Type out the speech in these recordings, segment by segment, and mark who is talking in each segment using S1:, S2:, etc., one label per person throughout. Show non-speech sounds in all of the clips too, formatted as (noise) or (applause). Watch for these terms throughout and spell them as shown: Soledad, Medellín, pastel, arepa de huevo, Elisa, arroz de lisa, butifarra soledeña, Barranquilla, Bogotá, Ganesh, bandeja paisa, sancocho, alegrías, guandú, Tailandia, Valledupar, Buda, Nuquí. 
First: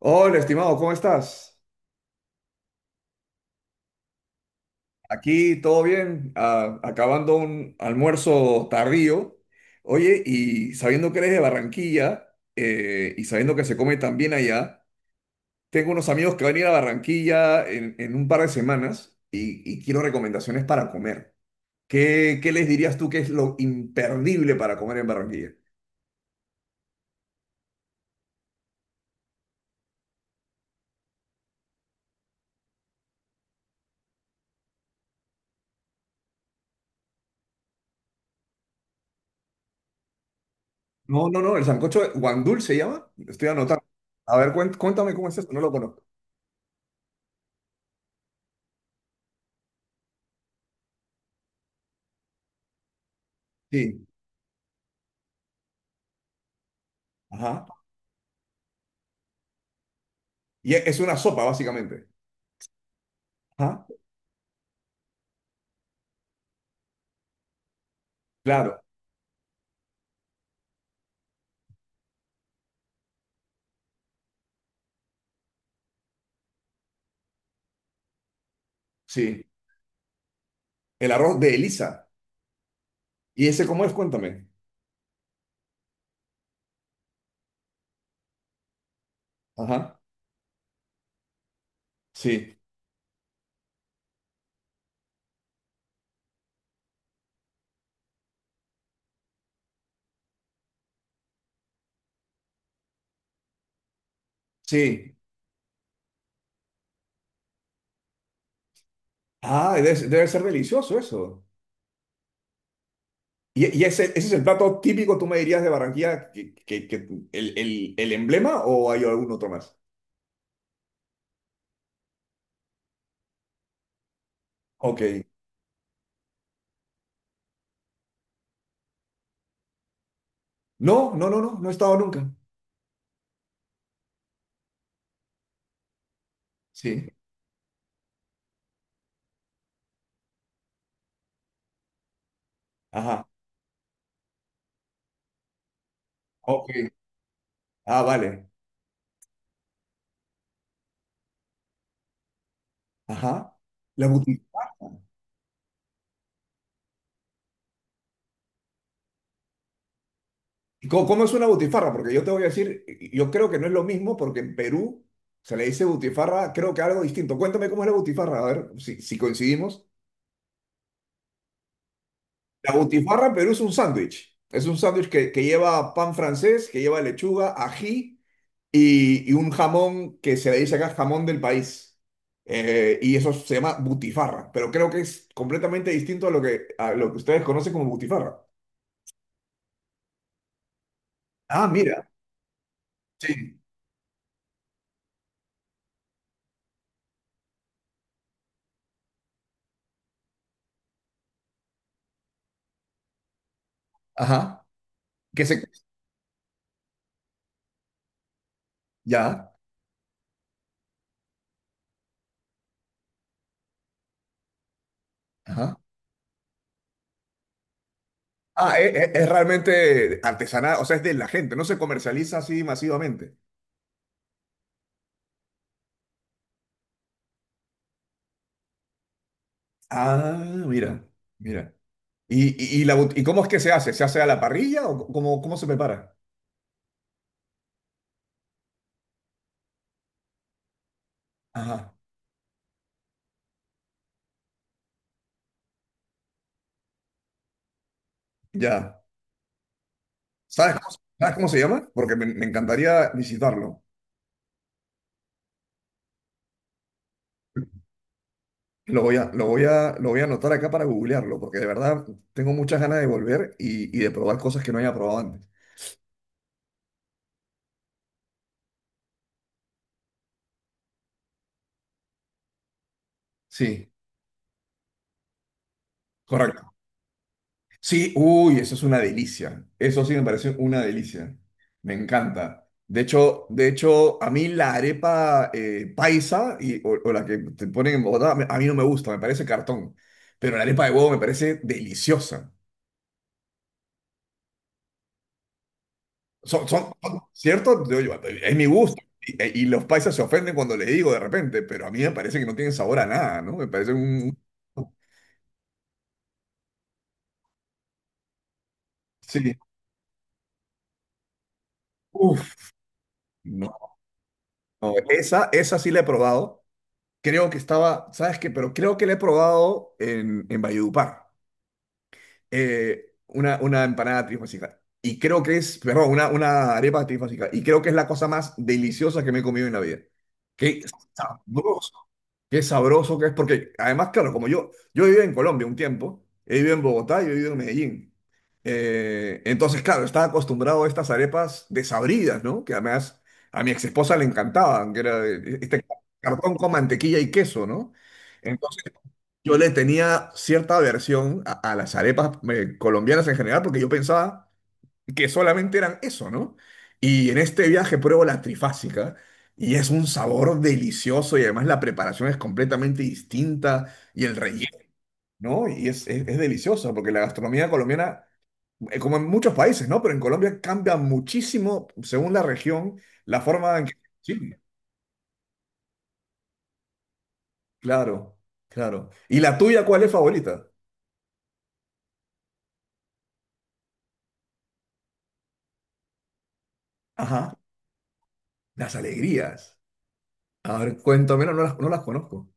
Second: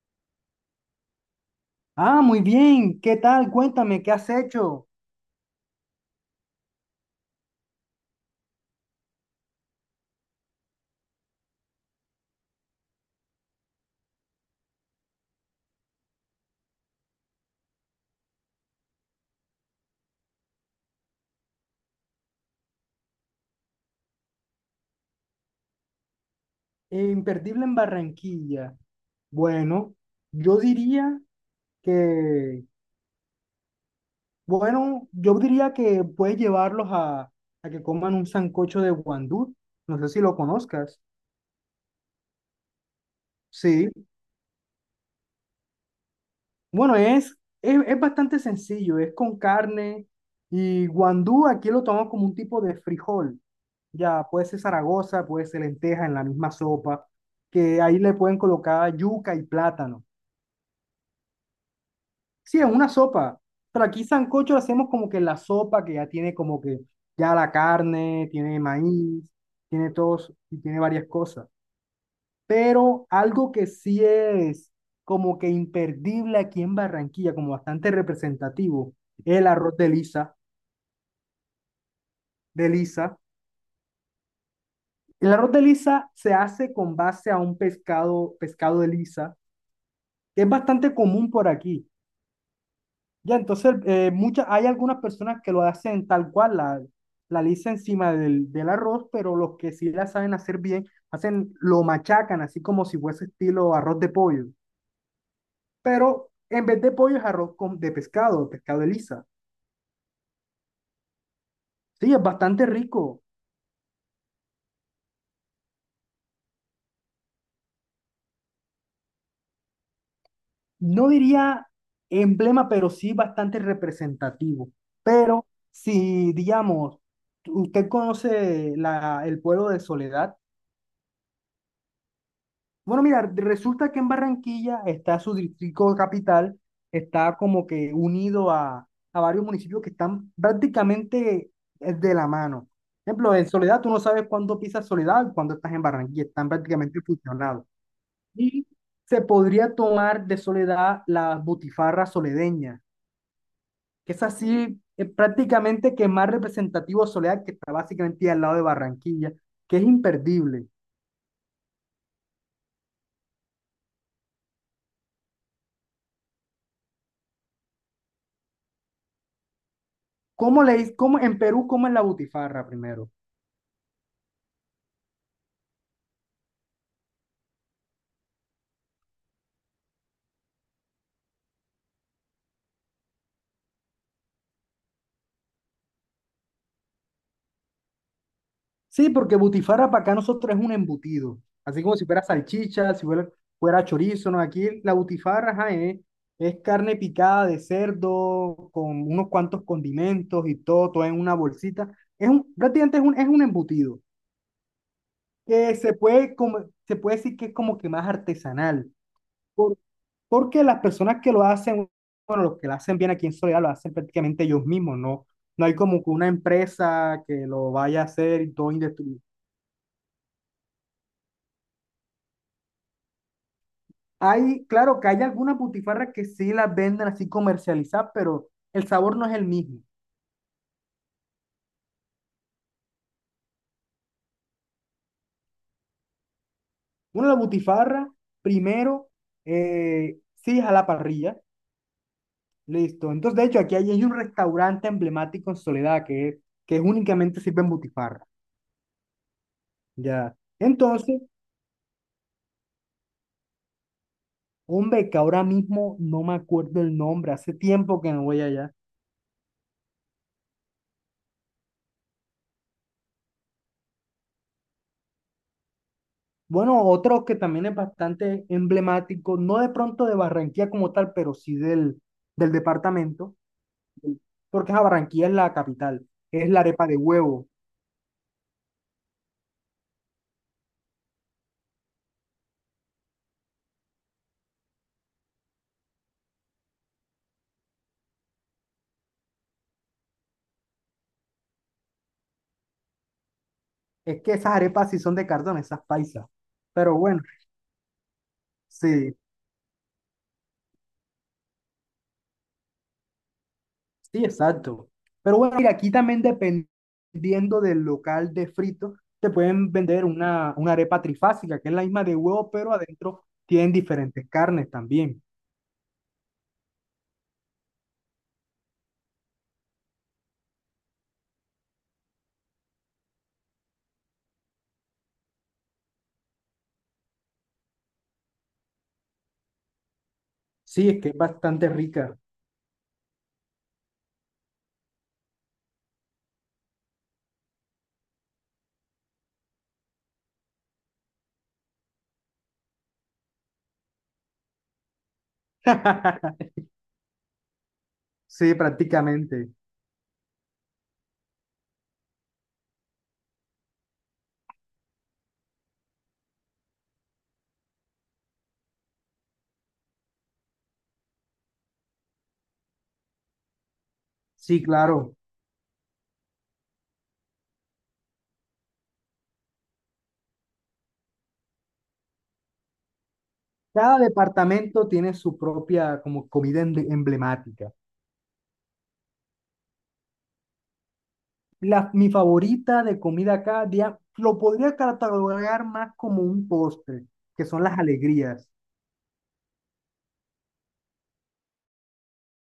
S1: Hola, estimado, ¿cómo estás?
S2: Ah, muy bien. ¿Qué tal? Cuéntame, ¿qué has hecho?
S1: Aquí todo bien. Ah, acabando un almuerzo tardío. Oye, y sabiendo que eres de Barranquilla y sabiendo que se come tan bien allá, tengo unos amigos que van a ir a Barranquilla en un par de semanas y quiero recomendaciones para comer. ¿Qué les dirías tú que es lo imperdible para comer en Barranquilla?
S2: Imperdible en Barranquilla. Bueno, yo diría que, bueno, yo diría que puedes llevarlos a que coman un sancocho de guandú. No sé si lo conozcas.
S1: No, no, no, el guandul se llama. Estoy anotando.
S2: Sí.
S1: A ver, cuéntame cómo es esto, no lo conozco.
S2: Bueno, es bastante sencillo. Es con carne y guandú aquí lo tomamos como un tipo de frijol.
S1: Sí,
S2: Ya, puede ser Zaragoza, puede ser lenteja en la misma sopa,
S1: ajá.
S2: que ahí le pueden colocar yuca y plátano.
S1: Y es una sopa, básicamente.
S2: Sí, es una sopa. Pero
S1: Ajá,
S2: aquí sancocho lo hacemos como que la sopa que ya tiene como que ya la carne, tiene
S1: claro,
S2: maíz, tiene todos y tiene varias cosas. Pero algo que sí es como que imperdible aquí en Barranquilla, como bastante representativo, es
S1: sí.
S2: el arroz de lisa,
S1: El arroz de Elisa.
S2: de lisa.
S1: ¿Y ese cómo es? Cuéntame.
S2: El arroz de lisa se hace con base a un pescado, pescado de lisa,
S1: Ajá,
S2: que es bastante común por aquí.
S1: sí,
S2: Ya, entonces muchas, hay algunas personas que lo hacen tal cual, la lisa encima del arroz, pero los que sí la saben hacer bien, hacen, lo machacan así como si fuese estilo arroz de pollo.
S1: sí.
S2: Pero en vez de pollo es arroz con, de pescado, pescado de lisa.
S1: Ah, debe ser delicioso eso.
S2: Sí, es bastante rico.
S1: Y ese, ese es el plato típico, tú me dirías, de Barranquilla, que el, el emblema o hay algún otro más?
S2: No diría emblema, pero sí bastante representativo.
S1: Ok.
S2: Pero si, digamos, usted conoce el pueblo de Soledad.
S1: No, no, no, no, no he estado nunca.
S2: Bueno, mira, resulta que en Barranquilla está su distrito capital,
S1: Sí.
S2: está como que unido a varios municipios que están prácticamente, de la mano. Por
S1: Ajá.
S2: ejemplo, en Soledad tú no sabes cuándo pisas Soledad y cuándo estás en Barranquilla, están
S1: Ok.
S2: prácticamente fusionados.
S1: Ah, vale.
S2: Y se podría tomar de Soledad la butifarra soledeña,
S1: Ajá. La
S2: que es
S1: butifarra.
S2: así, prácticamente que más representativo de Soledad, que está básicamente al lado de Barranquilla, que es imperdible.
S1: ¿Y ¿Cómo, cómo es una butifarra? Porque yo te voy a decir, yo creo que no es lo mismo porque en Perú se le dice butifarra, creo que algo distinto. Cuéntame cómo es la butifarra, a ver si, si coincidimos.
S2: ¿Cómo le, cómo, en Perú, cómo es la butifarra
S1: La
S2: primero?
S1: butifarra en Perú es un sándwich. Es un sándwich que lleva pan francés, que lleva lechuga, ají y un jamón que se le dice acá jamón del país. Y eso se llama butifarra, pero creo que es completamente distinto a lo que ustedes conocen como butifarra.
S2: Sí, porque butifarra para acá nosotros es un embutido.
S1: Ah,
S2: Así como si
S1: mira.
S2: fuera salchicha,
S1: Sí.
S2: fuera chorizo, ¿no? Aquí la butifarra, ajá, es carne picada de cerdo con unos cuantos condimentos y todo, todo en una bolsita. Prácticamente es un embutido.
S1: Ajá. Que se...
S2: Que se puede, come- se puede decir que es como que más artesanal.
S1: Ya.
S2: por- Porque las personas que lo hacen, bueno, los que lo hacen bien aquí en Soledad, lo hacen prácticamente ellos mismos, ¿no? No hay
S1: Ajá.
S2: como que una empresa que lo vaya a hacer y todo.
S1: Ah, es realmente artesanal, o sea, es de la gente, no se comercializa así masivamente.
S2: Hay, claro que hay algunas butifarras que sí las venden así comercializadas, pero el sabor no es el mismo.
S1: Ah, mira, mira. ¿Y, ¿y cómo es que se hace? ¿Se hace a la parrilla o cómo, cómo se prepara?
S2: Una la butifarra, primero, sí es a la parrilla,
S1: Ajá,
S2: listo. Entonces, de hecho, aquí hay, hay un restaurante emblemático en Soledad que es únicamente sirven butifarra,
S1: ya.
S2: ya. Entonces,
S1: Sabes cómo se llama? Porque me encantaría visitarlo.
S2: hombre, que ahora mismo no me acuerdo el nombre, hace tiempo que no voy allá.
S1: Lo voy a, lo voy a, lo voy a anotar acá para googlearlo, porque de verdad tengo muchas ganas de volver y de probar cosas que no haya probado antes.
S2: Bueno, otro que también es bastante emblemático, no de pronto de Barranquilla como tal, pero sí del departamento.
S1: Sí,
S2: Porque a Barranquilla es la capital, es la
S1: correcto.
S2: arepa de huevo.
S1: Sí, uy, eso es una delicia. Eso sí me parece una delicia. Me encanta. De hecho, a mí la arepa paisa o la que te ponen en Bogotá, a mí no me gusta, me parece cartón. Pero la arepa de huevo me parece deliciosa.
S2: Es que esas arepas sí son de cartón, esas paisas.
S1: Son, son,
S2: Pero bueno,
S1: ¿cierto? Es mi gusto.
S2: sí,
S1: Y, y los paisas se ofenden cuando le digo de repente, pero a mí me parece que no tienen sabor a nada, ¿no? Me parece
S2: sí,
S1: un...
S2: exacto. Pero bueno, mira, aquí también dependiendo del local de frito, te
S1: Sí.
S2: pueden vender una arepa trifásica, que es la misma de huevo,
S1: Uf,
S2: pero adentro tienen
S1: no.
S2: diferentes carnes
S1: No,
S2: también.
S1: esa sí la he probado. Creo que estaba, ¿sabes qué? Pero creo que la he probado en Valledupar. Una empanada trifásica. Y creo que es, perdón, una arepa trifásica. Y creo que es la cosa más deliciosa que me he comido en la vida. Qué
S2: Sí, es que es bastante
S1: sabroso.
S2: rica.
S1: Qué sabroso que es, porque además, claro, como yo viví en Colombia un tiempo, he vivido en Bogotá y he vivido en Medellín. Entonces, claro, estaba acostumbrado a estas arepas desabridas, ¿no? Que además a mi ex esposa le encantaban, que era este
S2: (laughs)
S1: cartón con mantequilla y queso, ¿no?
S2: Sí,
S1: Entonces,
S2: prácticamente.
S1: yo le tenía cierta aversión a las arepas colombianas en general, porque yo pensaba que solamente eran eso, ¿no? Y en este viaje pruebo la trifásica y es un sabor delicioso y además la preparación es completamente distinta y el
S2: Sí,
S1: relleno,
S2: claro.
S1: ¿no? Y es delicioso porque la gastronomía colombiana, como en muchos países, ¿no? Pero en Colombia cambia muchísimo según la región, la forma en que...
S2: Cada
S1: Sí,
S2: departamento tiene su propia como comida emblemática.
S1: claro, claro. ¿Y la tuya cuál es favorita?
S2: La, mi favorita de comida cada día lo podría catalogar más como un postre, que
S1: Ajá,
S2: son las alegrías.
S1: las alegrías. A ver, cuéntame, no, no las conozco.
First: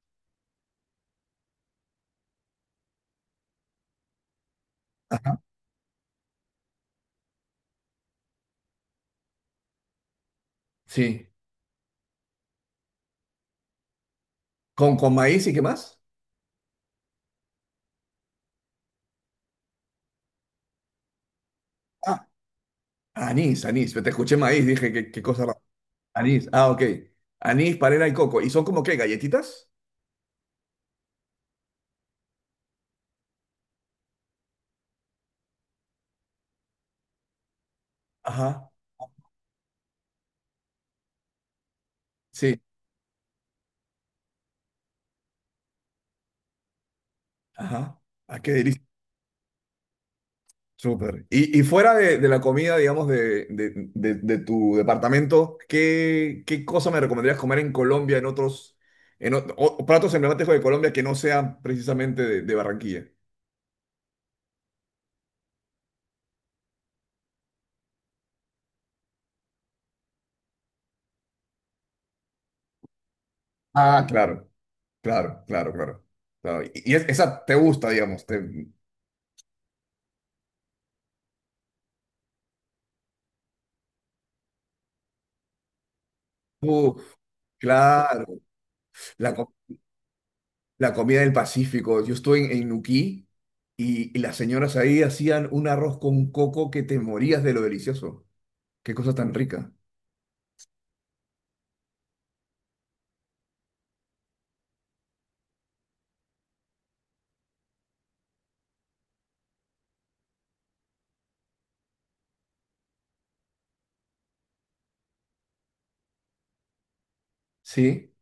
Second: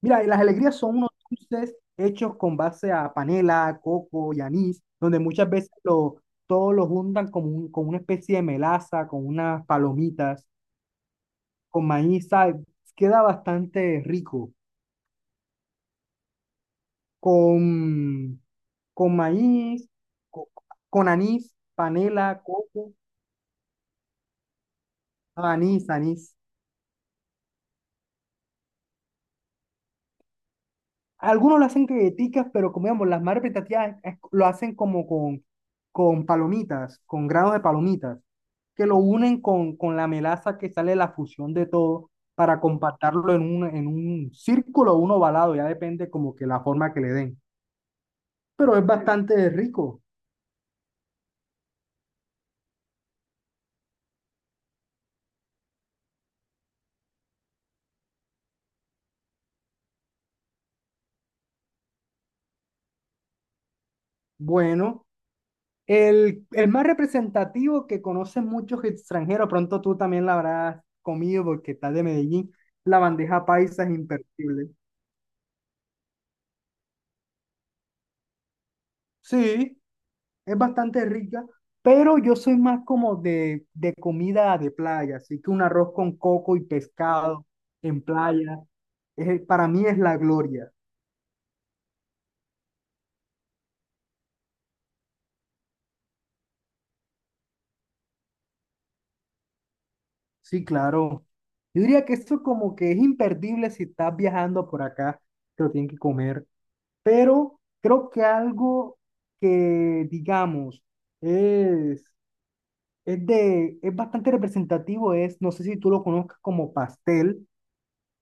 S2: Mira, y las alegrías son unos dulces hechos con base a panela, coco y anís, donde muchas veces lo, todos los juntan con, con una especie de melaza, con unas palomitas,
S1: Sí.
S2: con maíz, ¿sabes? Queda bastante rico.
S1: Con maíz y qué más?
S2: Con, con maíz, co- con anís, panela, coco,
S1: Anís, anís. Te escuché maíz, dije, qué, qué cosa rara.
S2: anís, anís.
S1: Anís, ah, ok. Anís, panela y coco. ¿Y son como qué, galletitas?
S2: Algunos lo hacen galletitas, pero como digamos, las madres prestativas lo hacen como con palomitas, con granos de palomitas,
S1: Ajá,
S2: que lo unen con la melaza que sale de la fusión de todo
S1: sí,
S2: para compactarlo en un círculo o un ovalado, ya depende como que la forma que le den.
S1: ajá. Ah, qué
S2: Pero
S1: delicia.
S2: es bastante rico.
S1: Súper. Y fuera de la comida, digamos, de, de tu departamento, ¿qué, qué cosa me recomendarías comer en Colombia, en otros, platos emblemáticos de Colombia que no sean precisamente de Barranquilla?
S2: Bueno, el más representativo que conocen muchos extranjeros, pronto tú también la habrás comido porque estás de Medellín, la bandeja paisa es
S1: Ah, claro,
S2: imperdible.
S1: claro, claro, claro, claro. Y esa te gusta, digamos. Te,
S2: Sí, es bastante rica, pero yo soy más como de comida de playa, así que un arroz con coco y
S1: uf,
S2: pescado en
S1: claro.
S2: playa,
S1: La
S2: para mí es la gloria.
S1: la comida del Pacífico. Yo estuve en Nuquí y las señoras ahí hacían un arroz con coco que te morías de lo delicioso. Qué cosa tan rica.
S2: Sí, claro. Yo diría que esto como que es imperdible si estás viajando por acá, te lo tienen que comer, pero creo que algo que, digamos, es, es bastante representativo es, no sé si tú lo conozcas como pastel,
S1: Sí.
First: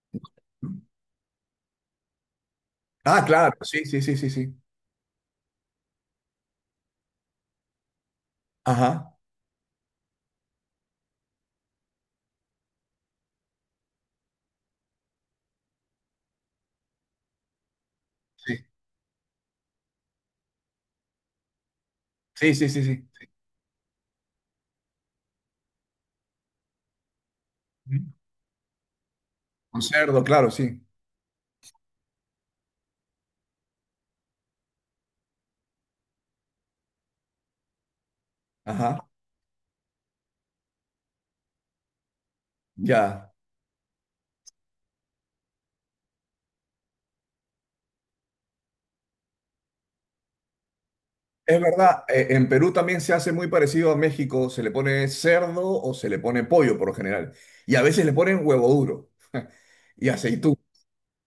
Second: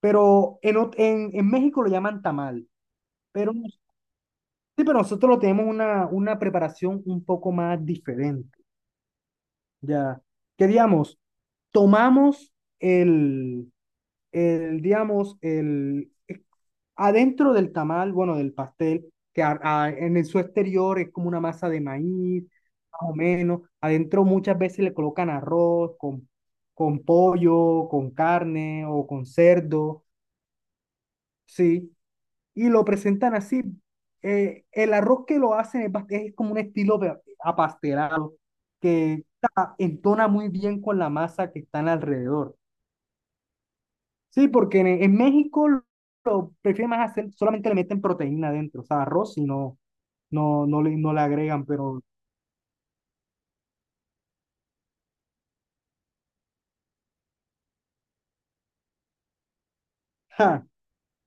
S2: pero en México lo llaman tamal.
S1: Ah,
S2: Pero,
S1: claro,
S2: nos-
S1: sí, sí, sí, sí, sí.
S2: sí, pero nosotros tenemos una preparación un poco más diferente,
S1: Ajá.
S2: ya. Que digamos, tomamos el, el digamos, adentro del tamal, bueno, del
S1: Sí,
S2: pastel, que su exterior es como una masa de maíz,
S1: sí, sí, sí,
S2: más o
S1: sí.
S2: menos. Adentro muchas veces le colocan arroz con pollo,
S1: Ujú.
S2: con carne o con
S1: Con
S2: cerdo,
S1: cerdo, claro, sí.
S2: sí, y lo presentan así. El arroz que lo hacen es, es como un estilo de- apastelado
S1: Ajá.
S2: que entona muy bien con la masa que están alrededor.
S1: Ya.
S2: Sí, porque en México lo prefieren más hacer, solamente le meten proteína adentro, o sea, arroz y no le, no le
S1: Es
S2: agregan, pero
S1: verdad, en Perú también se hace muy parecido a México. Se le pone cerdo o se le pone pollo por lo general. Y a veces le ponen huevo duro (laughs) y aceitú.
S2: ja.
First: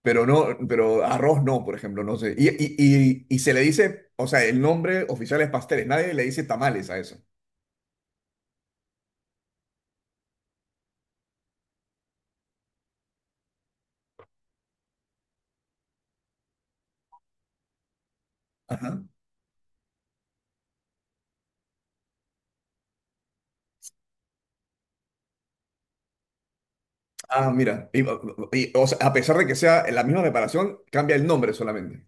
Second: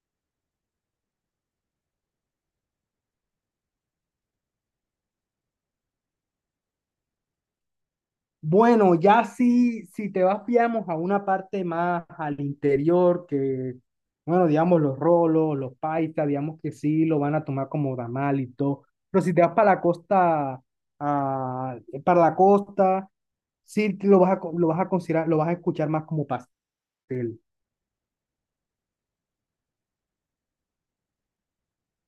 S1: Pero no, pero arroz no, por ejemplo, no sé. Y se le dice, o sea, el nombre oficial es pasteles, nadie le dice tamales a eso.
S2: Bueno, ya si, si te vas, digamos, a una parte más al interior, que, bueno, digamos, los rolos, los paisas, digamos que sí, lo van a tomar como damal y todo.
S1: Ajá.
S2: Pero si te vas para la costa, ah, para la costa, sí te lo vas a lo vas a considerar, lo vas a escuchar más como pastel.
S1: Ah, mira. O sea, a pesar de que sea la misma preparación, cambia el nombre solamente.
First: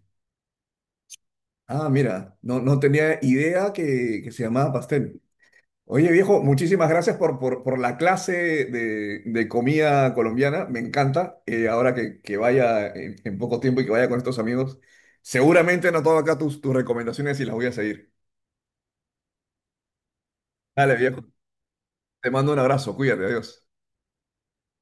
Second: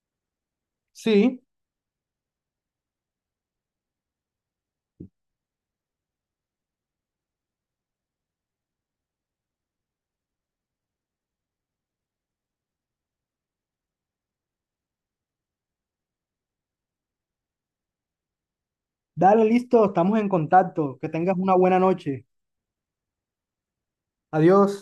S2: Sí,
S1: Ah, mira, no, no tenía idea que se llamaba pastel. Oye, viejo, muchísimas gracias por la clase de comida colombiana. Me encanta. Ahora que vaya en poco tiempo y que vaya con estos amigos, seguramente no tomo acá tus, tus recomendaciones y las voy a seguir.
S2: dale, listo, estamos en
S1: Dale,
S2: contacto. Que
S1: viejo.
S2: tengas una buena noche.
S1: Te mando un abrazo, cuídate, adiós.
S2: Adiós.